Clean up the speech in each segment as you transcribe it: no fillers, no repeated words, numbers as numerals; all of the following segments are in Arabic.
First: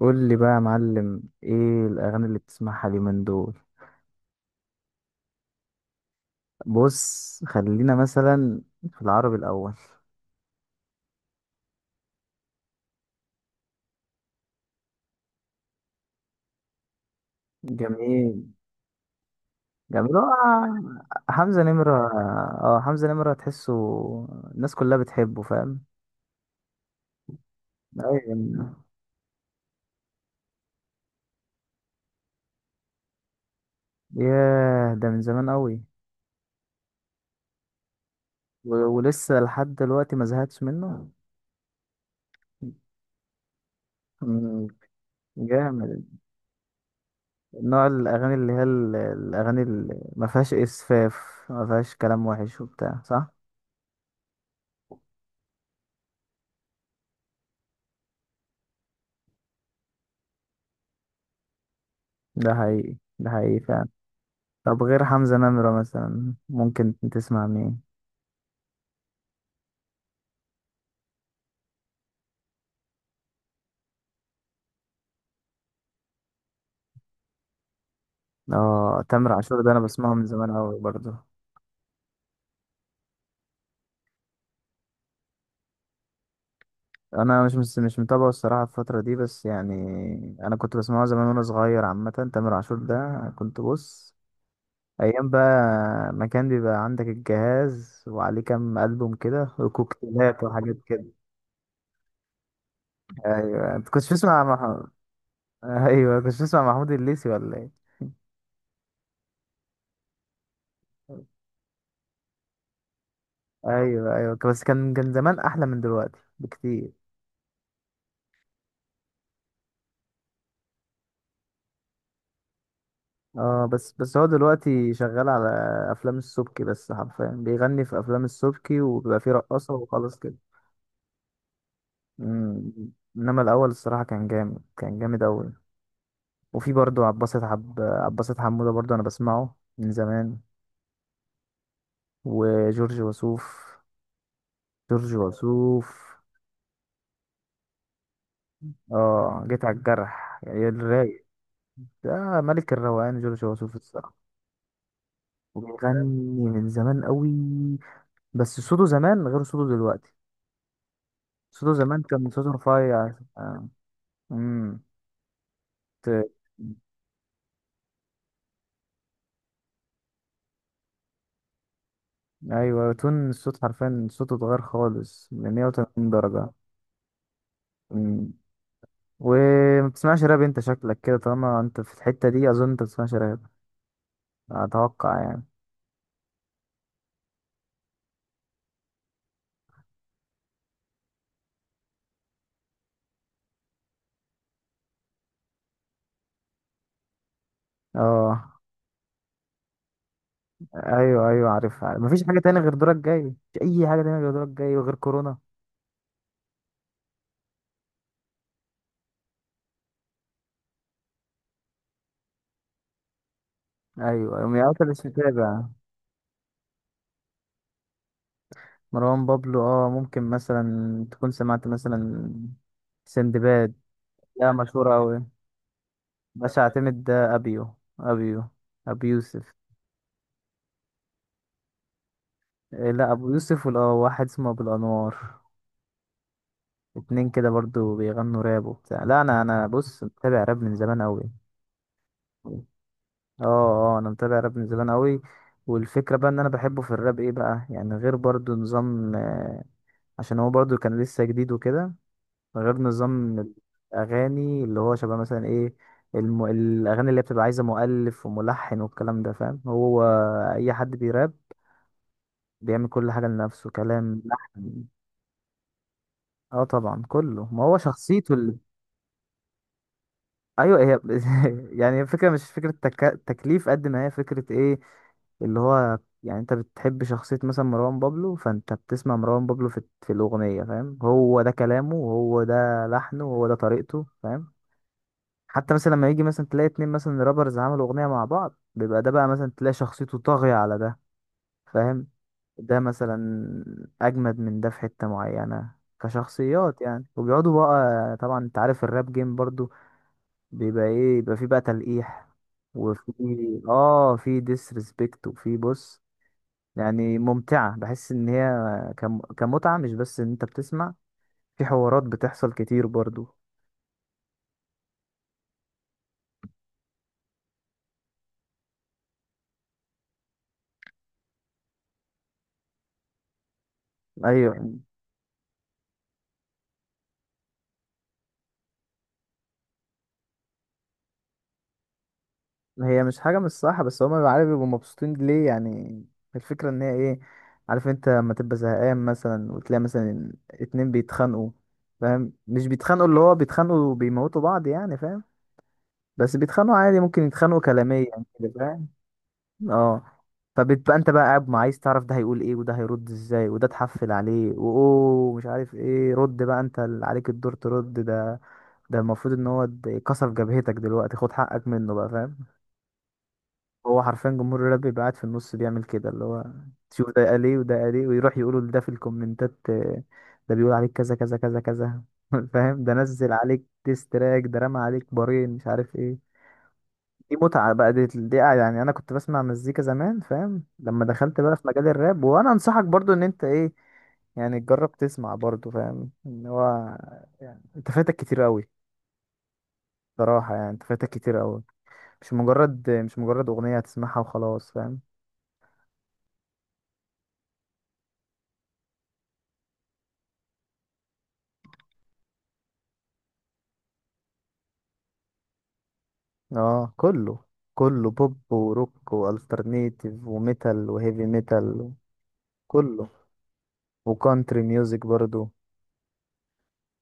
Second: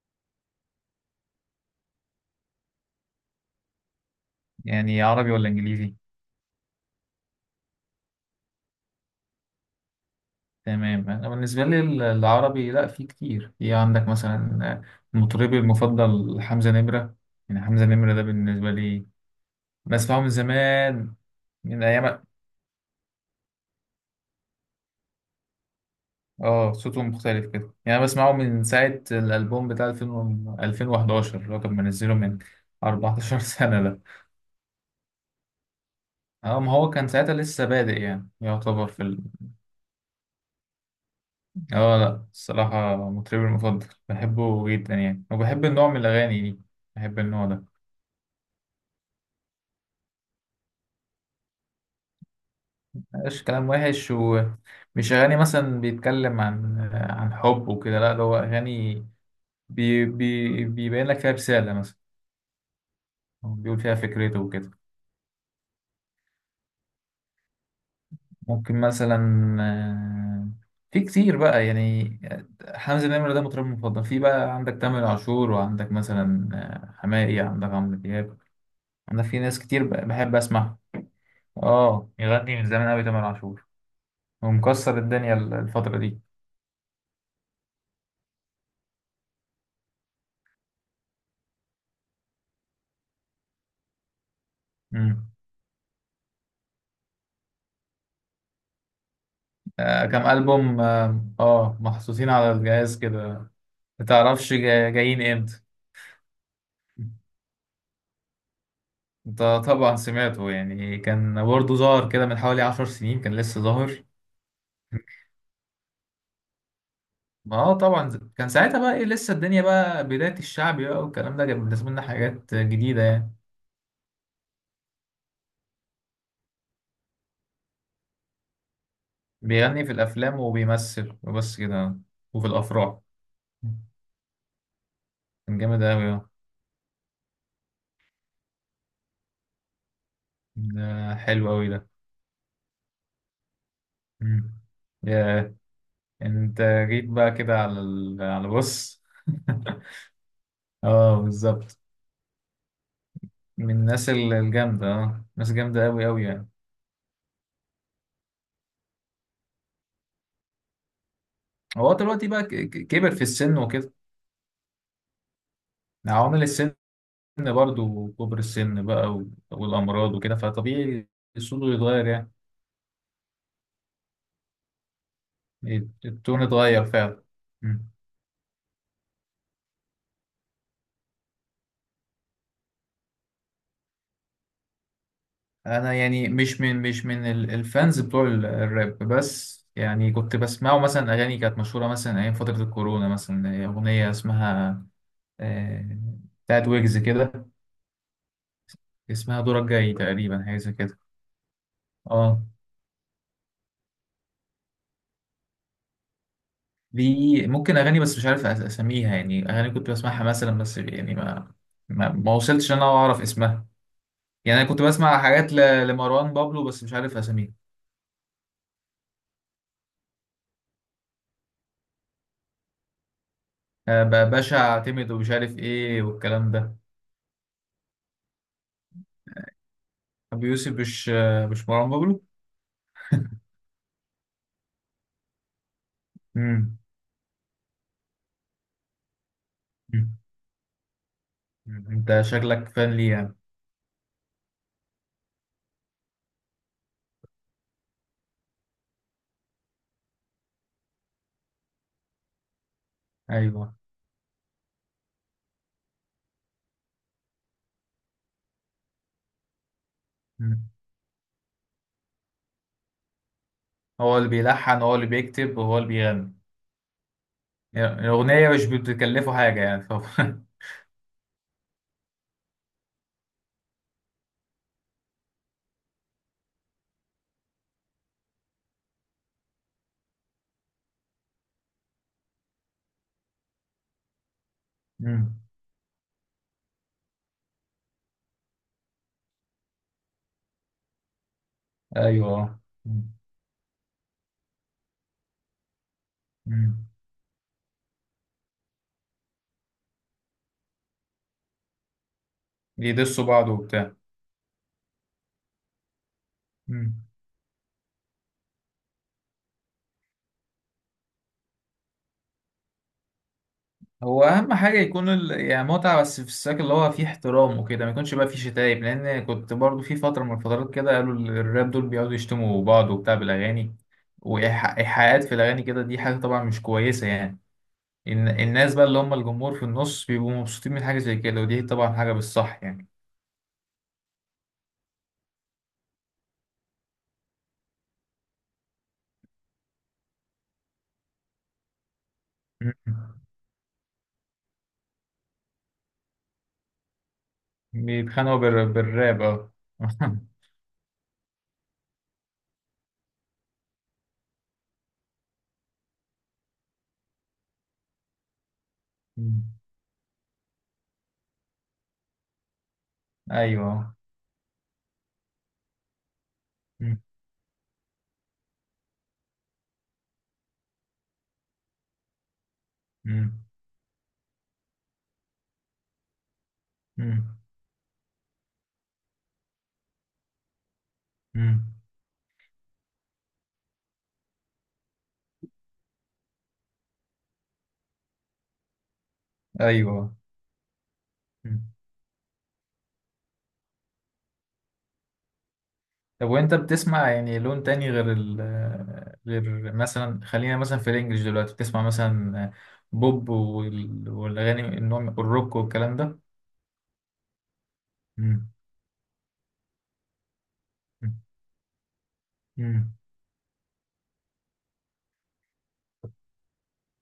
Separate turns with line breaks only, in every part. قول لي بقى يا معلم، ايه الاغاني اللي بتسمعها اليومين دول؟
يعني عربي ولا انجليزي؟
بص، خلينا مثلا في العربي الاول.
تمام، انا بالنسبه لي العربي، لا، في كتير. في عندك مثلا مطربي المفضل حمزه نمره. يعني حمزه نمره ده
جميل،
بالنسبه لي
جميل،
بسمعه من
آه،
زمان،
حمزة
من
نمرة.
ايام.
اه، حمزة نمرة تحسه الناس كلها بتحبه، فاهم؟
اه، صوته مختلف كده. يعني أنا بسمعه من
ايوه.
ساعه الالبوم بتاع 2000 2011، اللي هو كان منزله من 14 سنه ده.
ياه، ده من زمان قوي.
اه، ما هو كان ساعتها لسه بادئ، يعني يعتبر
ولسه لحد دلوقتي ما زهقتش منه.
اه، لا، الصراحه مطربي المفضل،
مم،
بحبه جدا يعني، وبحب النوع من
جامد.
الاغاني دي، بحب النوع ده.
نوع الاغاني اللي هي الاغاني اللي ما فيهاش اسفاف، ما فيهاش كلام وحش وبتاع، صح؟
مش كلام وحش، ومش أغاني مثلا بيتكلم عن حب وكده. لا، ده هو أغاني بي بي بيبين لك فيها رسالة مثلا،
ده حقيقي، ده
أو
حقيقي
بيقول
فعلا.
فيها فكرته وكده.
طب غير حمزة نمرة مثلا ممكن تسمع مين؟
ممكن مثلا، آه، في كتير بقى يعني. حمزة نمرة ده مطرب مفضل. في بقى عندك تامر عاشور، وعندك مثلا حماقي، عندك عمرو دياب.
اه،
عندك
تامر
في ناس
عاشور ده انا
كتير
بسمعه من
بحب
زمان
أسمعها.
قوي برضه.
اه، يغني من زمان أوي تامر عاشور، ومكسر الدنيا الفترة
انا مش متابعه الصراحة الفترة دي، بس يعني، انا كنت بسمعه زمان وانا صغير. عامة تامر عاشور ده كنت بص،
دي.
ايام بقى، ما كان بيبقى عندك الجهاز وعليه كام ألبوم كده
كام
وكوكتيلات وحاجات
ألبوم،
كده.
محطوطين على الجهاز كده.
ايوه، انت كنتش بتسمع
متعرفش
محمود؟
جايين امتى.
ايوه، كنتش بتسمع محمود الليثي، ولا ايه؟
انت طبعا سمعته. يعني كان برضه ظاهر كده من حوالي 10 سنين، كان لسه ظاهر.
ايوه، ايوه، بس كان زمان احلى من دلوقتي بكتير.
ما اه، طبعا كان ساعتها بقى ايه، لسه الدنيا بقى بداية الشعب بقى، والكلام ده كان بالنسبة لنا حاجات جديدة يعني.
اه، بس هو دلوقتي شغال على افلام السبكي، بس حرفيا بيغني في افلام السبكي وبيبقى فيه رقاصه
بيغني في
وخلاص كده.
الأفلام وبيمثل وبس كده، وفي
مم.
الأفراح.
انما الاول الصراحه كان جامد، كان جامد اوي.
كان جامد أوي اه.
وفي برضه عباسة، حب عباسة حموده برضه، انا بسمعه من زمان.
ده حلو أوي ده.
وجورج وسوف.
مم.
جورج
ياه.
وسوف.
انت جيت بقى كده على، بص.
اه، جيت على الجرح يعني،
اه،
الرايق.
بالظبط.
ده ملك الروقان جورج
من
وسوف
الناس
الصراحه.
الجامدة، اه، ناس جامدة
وبيغني
أوي أوي يعني.
من زمان قوي. بس صوته زمان غير صوته دلوقتي. صوته
هو
زمان كان
دلوقتي بقى
صوته رفيع.
كبر في السن
آه،
وكده،
امم ت-
عوامل السن برضه، وكبر السن بقى والأمراض وكده، فطبيعي صوته يتغير يعني.
ايوه، تون الصوت حرفيا صوته اتغير خالص من 180
التون
درجة.
اتغير فعلا. مم.
امم وما بتسمعش راب، انت شكلك كده طالما انت في الحتة دي اظن انت بتسمعش راب، اتوقع يعني.
أنا يعني مش من الفانز بتوع الراب، بس يعني كنت بسمعه. مثلا أغاني كانت مشهورة مثلا أيام فترة الكورونا، مثلا أغنية اسمها، آه، بتاعت ويجز كده،
اه،
اسمها دورك جاي تقريبا، حاجة زي كده.
ايوه، ايوه، عارفها. مفيش حاجة
اه.
تانية غير دورك جاي، مفيش اي حاجة تانية غير دورك جاي وغير كورونا.
دي ممكن اغاني بس مش عارف اسميها، يعني اغاني كنت بسمعها مثلا، بس يعني ما ما وصلتش ان انا اعرف اسمها.
ايوه، يوم
يعني
يا...
انا كنت
مش
بسمع حاجات
متابع.
لمروان بابلو، بس مش عارف اسميها،
مروان بابلو، اه، ممكن مثلا تكون سمعت مثلا سندباد. لا،
باشا
مشهورة
اعتمد
أوي.
ومش عارف ايه والكلام
باش
ده.
اعتمد ده ابيو ابيو ابو يوسف.
ابو يوسف، مش مش مروان بابلو.
إيه، لا، ابو يوسف، ولا واحد اسمه ابو الانوار.
امم.
اتنين كده برضو بيغنوا راب وبتاع. لا، انا بص، متابع راب من زمان قوي.
انت شكلك فان ليه يعني؟
اه، اه، انا متابع راب من زمان قوي. والفكره بقى ان انا بحبه في الراب ايه بقى يعني، غير برضو نظام، عشان هو برضو كان لسه جديد وكده، غير نظام
ايوه.
الاغاني اللي هو شبه مثلا ايه، الاغاني اللي بتبقى عايزه مؤلف وملحن والكلام ده، فاهم هو؟
مم.
اي حد بيراب بيعمل كل حاجة لنفسه،
هو
كلام،
اللي بيلحن،
لحن.
هو اللي بيكتب، وهو اللي بيغني.
اه طبعا كله، ما هو
يعني
شخصيته
الاغنيه
اللي...
مش بتكلفه حاجه يعني طبعا.
ايوه، هي يعني الفكرة مش فكرة تكليف قد ما هي فكرة ايه، اللي هو يعني انت بتحب شخصية مثلا مروان بابلو، فانت بتسمع مروان بابلو في الأغنية، فاهم؟ هو ده كلامه وهو ده لحنه وهو ده طريقته، فاهم؟
مم.
حتى مثلا لما يجي مثلا تلاقي اتنين مثلا رابرز عملوا أغنية مع بعض، بيبقى ده بقى مثلا تلاقي شخصيته طاغية على ده، فاهم؟
ايوه.
ده
مم.
مثلا اجمد من ده في حتة معينة كشخصيات
مم.
يعني، وبيقعدوا بقى طبعا. انت عارف الراب جيم برضو، بيبقى ايه، بيبقى فيه بقى تلقيح، وفي،
بيدسوا بعض وبتاع.
اه، في ديسريسبكت، وفي بص، يعني ممتعة. بحس ان هي كمتعة، مش بس ان انت بتسمع، في حوارات بتحصل كتير برضو.
هو اهم حاجه يكون يعني متعه، بس في السياق اللي هو فيه احترام وكده، ما يكونش بقى فيه شتايم، لان كنت برضو في فتره من الفترات كده، قالوا الراب دول بيقعدوا يشتموا بعض وبتاع بالاغاني،
ايوه،
وايحاءات في الاغاني كده. دي حاجه طبعا مش كويسه يعني. الناس بقى اللي هم الجمهور في النص بيبقوا مبسوطين من حاجه زي كده، ودي طبعا حاجه بالصح يعني.
هي مش حاجة مش صح، بس هما بيبقوا عارف بيبقوا مبسوطين ليه يعني. الفكرة ان هي ايه، عارف انت لما تبقى زهقان مثلا وتلاقي مثلا اتنين بيتخانقوا، فاهم؟ مش بيتخانقوا
م-
اللي هو بيتخانقوا وبيموتوا بعض يعني، فاهم؟ بس بيتخانقوا عادي، ممكن يتخانقوا كلاميا
بيتخانقوا
كده، فاهم؟
بالراب، اه.
اه. فبتبقى انت بقى قاعد، ما عايز تعرف ده هيقول ايه وده هيرد ازاي وده تحفل عليه، واوه مش عارف ايه، رد بقى انت، اللي عليك الدور ترد ده. ده المفروض ان
م.
هو كسر جبهتك دلوقتي، خد حقك منه بقى، فاهم؟
ايوه.
هو حرفيا جمهور الراب بيبقى قاعد في النص بيعمل كده، اللي هو
م-
تشوف ده قال ايه وده قال ايه، ويروح يقولوا لده في الكومنتات، ده بيقول عليك كذا كذا كذا كذا. فاهم؟ ده نزل
م-
عليك تراك، ده رمى عليك بارين مش عارف ايه. دي
م-
متعة بقى، دي يعني انا كنت بسمع مزيكا زمان، فاهم؟ لما دخلت بقى في
م.
مجال الراب، وانا انصحك برضو ان انت ايه، يعني تجرب تسمع برضو، فاهم ان هو يعني انت فاتك كتير قوي؟
ايوه.
صراحة يعني انت فاتك كتير قوي. مش مجرد اغنية هتسمعها وخلاص، فاهم؟
طب وانت بتسمع يعني لون تاني غير غير مثلا، خلينا مثلا في الانجليش دلوقتي بتسمع مثلا بوب والاغاني النوع الروك والكلام ده.
اه، كله بوب
مم.
وروك والترنيتيف وميتال
مم.
وهيفي ميتال،
مم.
كله. وكانتري ميوزك برضو.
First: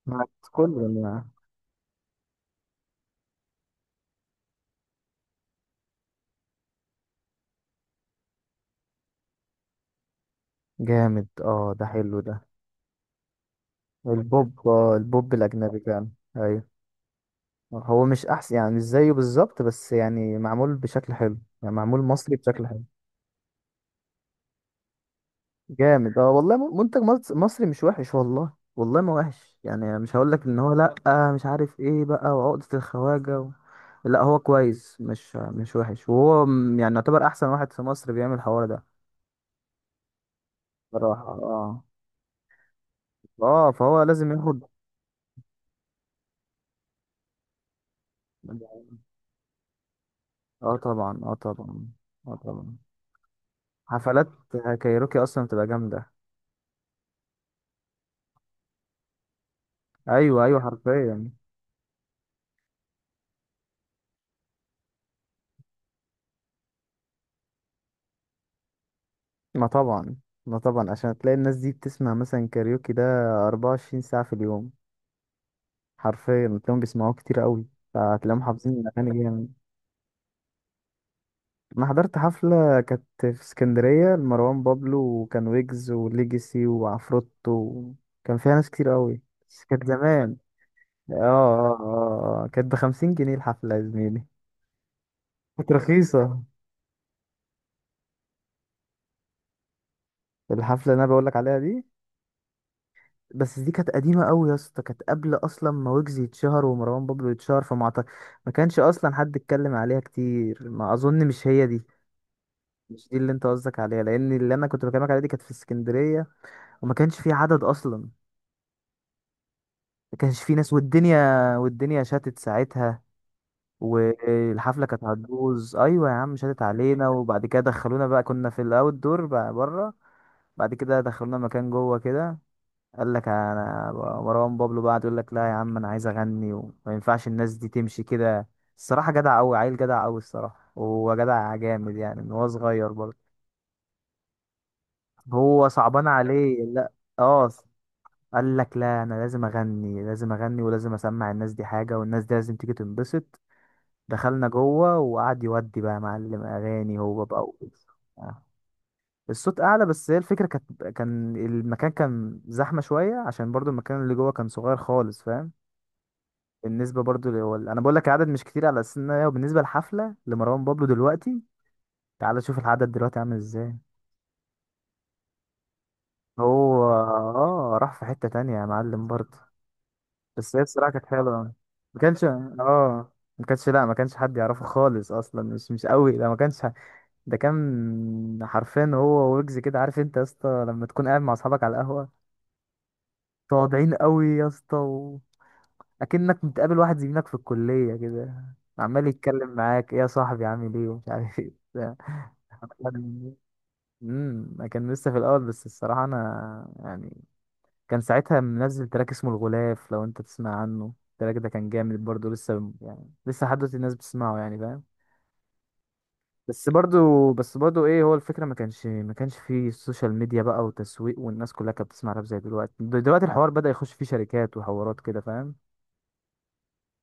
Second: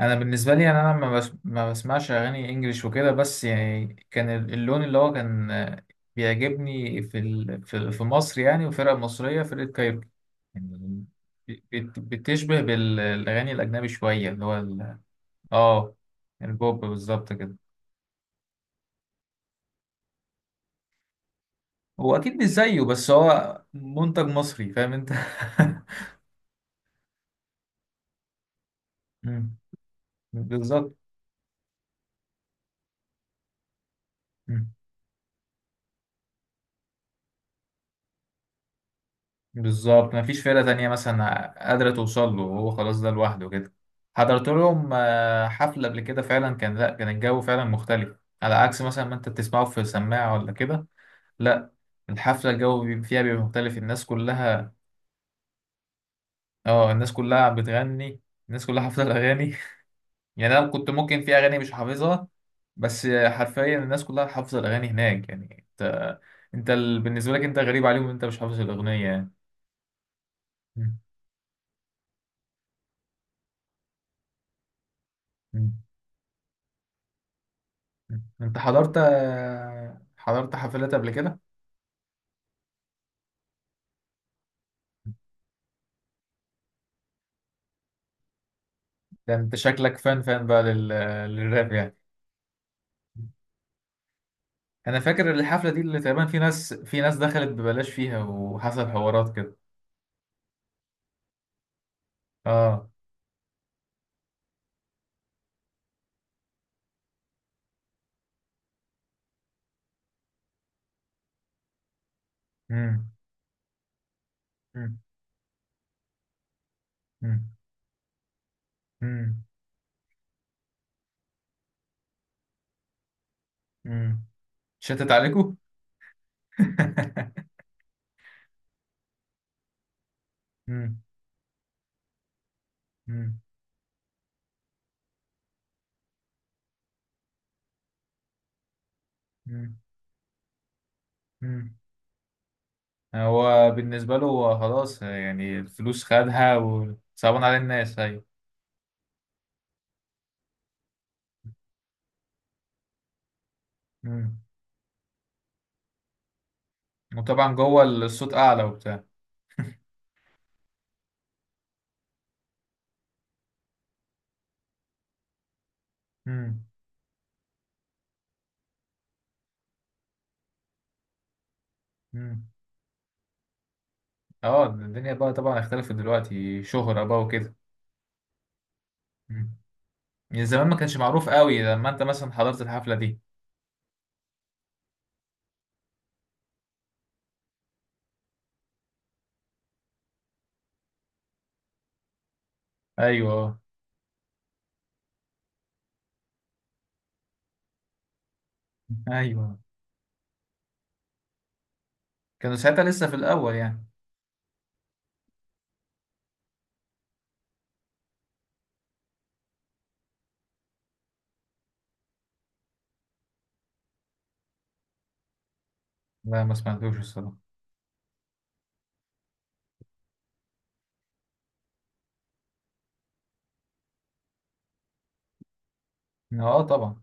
انا
معاك في
بالنسبه لي، يعني
كله
انا ما,
يعني.
بس ما بسمعش اغاني انجليش وكده، بس يعني كان اللون اللي هو كان بيعجبني في مصر، يعني، وفرقه مصريه، فرقه كايروكي يعني.
جامد، اه، ده حلو ده.
بتشبه بالاغاني الاجنبي شويه، اللي هو
البوب، البوب الاجنبي
اه
كان، ايوه.
البوب بالظبط كده.
هو مش احسن يعني مش زيه بالظبط، بس يعني معمول بشكل حلو، يعني معمول
هو
مصري
اكيد مش
بشكل
زيه،
حلو.
بس هو منتج مصري، فاهم انت.
جامد، اه، والله، منتج مصري مش وحش، والله، والله ما
مم.
وحش يعني. مش هقول لك ان هو لا،
بالظبط.
مش عارف ايه بقى، وعقدة الخواجة و... لا، هو
مم.
كويس، مش وحش، وهو يعني يعتبر احسن واحد في مصر بيعمل الحوار ده.
بالظبط، مفيش فرقة تانية
بصراحة،
مثلا
اه،
قادرة توصل له، وهو خلاص ده لوحده
اه،
كده.
فهو لازم
حضرت
ياخد.
لهم حفلة قبل كده، فعلا كان، لا، كان الجو فعلا مختلف، على عكس مثلا ما انت بتسمعه في سماعة ولا
اه
كده.
طبعا، اه
لا،
طبعا، اه
الحفلة
طبعا.
الجو فيها بيبقى مختلف، الناس
حفلات
كلها.
كايروكي اصلا بتبقى جامدة.
اه، الناس كلها بتغني، الناس كلها حافظة الأغاني.
ايوه،
يعني
ايوه،
انا كنت ممكن
حرفيا.
في اغاني مش حافظها، بس حرفيا الناس كلها حافظه الاغاني هناك، يعني انت، انت بالنسبه لك انت غريب عليهم إن انت مش حافظ الاغنيه يعني.
ما طبعا، ما
م-
طبعا، عشان تلاقي الناس دي بتسمع مثلا كاريوكي ده 24 ساعة في اليوم.
م-
حرفيا تلاقيهم بيسمعوه كتير قوي،
م.
فتلاقيهم
انت
حافظين
حضرت
الاغاني، جامد.
حضرت حفلات قبل كده؟
انا حضرت حفله كانت في اسكندريه لمروان بابلو، وكان ويجز وليجاسي وعفروتو. كان فيها ناس كتير قوي،
ده انت
بس كانت
شكلك فان
زمان.
بقى
اه،
للراب
اه،
يعني.
اه، آه. كانت بـ50 جنيه الحفله يا زميلي.
انا فاكر الحفله
كانت
دي، اللي تقريبا في
رخيصه،
ناس، دخلت ببلاش فيها، وحصل حوارات كده.
الحفله اللي انا بقولك عليها دي.
اه.
بس دي كانت قديمه قوي يا اسطى، كانت قبل اصلا ما ويجز يتشهر ومروان بابلو يتشهر، ما كانش اصلا حد اتكلم عليها كتير، ما اظن مش هي دي. مش
امم.
دي اللي انت قصدك عليها، لان اللي انا كنت
امم.
بكلمك عليها دي كانت في اسكندريه، وما كانش في
امم.
عدد اصلا،
امم.
ما كانش في ناس، والدنيا شتت ساعتها،
امم.
والحفله كانت
شتت عليكم.
هتبوظ. ايوه يا عم شتت علينا، وبعد كده دخلونا بقى، كنا في الاوت دور بقى بره. بعد كده
امم.
دخلونا مكان جوه كده. قال لك
امم.
انا، مروان بابلو بقى يقول لك لا يا عم، انا عايز اغني وما ينفعش الناس دي تمشي كده. الصراحه جدع قوي، عيل
امم.
جدع قوي الصراحه، وهو جدع جامد يعني من هو صغير برضه.
هو بالنسبة له هو خلاص، يعني
هو
الفلوس
صعبان
خدها،
عليه، لا،
وصعبان
اه.
على الناس. أيوة.
قال لك لا، انا لازم اغني، لازم اغني، ولازم اسمع الناس دي حاجه، والناس دي لازم تيجي تنبسط.
مم.
دخلنا جوه وقعد يودي بقى معلم اغاني هو بقى
وطبعا جوه الصوت
آه.
أعلى وبتاع.
الصوت اعلى، بس هي الفكره كان المكان كان زحمه شويه، عشان برضو المكان اللي جوه كان صغير خالص، فاهم؟
مم.
بالنسبه برضو انا بقول لك العدد مش كتير، على اساس ان هي بالنسبه للحفله لمروان بابلو دلوقتي، تعال
مم.
شوف العدد دلوقتي عامل ازاي.
اه، الدنيا بقى طبعا اختلفت دلوقتي،
هو
شهرة بقى وكده.
اه راح في حته تانية يا معلم برضو.
مم. يعني
بس هي
زمان ما
الصراحة
كانش
كانت
معروف
حلوة أوي.
قوي، لما
ما
انت
كانش
مثلا حضرت الحفلة
اه
دي.
ما كانش لا ما كانش حد يعرفه خالص اصلا، مش قوي ده، ما كانش ح- ده كان حرفيا هو ويجز كده، عارف انت يا اسطى، لما تكون قاعد مع اصحابك على القهوة،
ايوه،
تقعدين قوي يا اسطى و... اكنك متقابل واحد زميلك في الكلية كده، عمال يتكلم
ايوه.
معاك، ايه يا صاحبي، عامل ايه ومش عارف ايه بتاع.
كانوا ساعتها لسه في الأول يعني.
كان لسه في الاول، بس الصراحة انا يعني، كان ساعتها منزل تراك اسمه الغلاف، لو انت تسمع عنه التراك ده كان جامد برضه، لسه يعني لسه لحد دلوقتي الناس بتسمعه يعني، فاهم؟
لا، ما
بس برضه
سمعتوش الصراحة.
بس برضه ايه، هو الفكرة ما كانش فيه السوشيال ميديا بقى وتسويق، والناس كلها كانت بتسمع راب زي دلوقتي. دلوقتي الحوار بدأ يخش فيه شركات وحوارات كده، فاهم؟
اه، طبعا.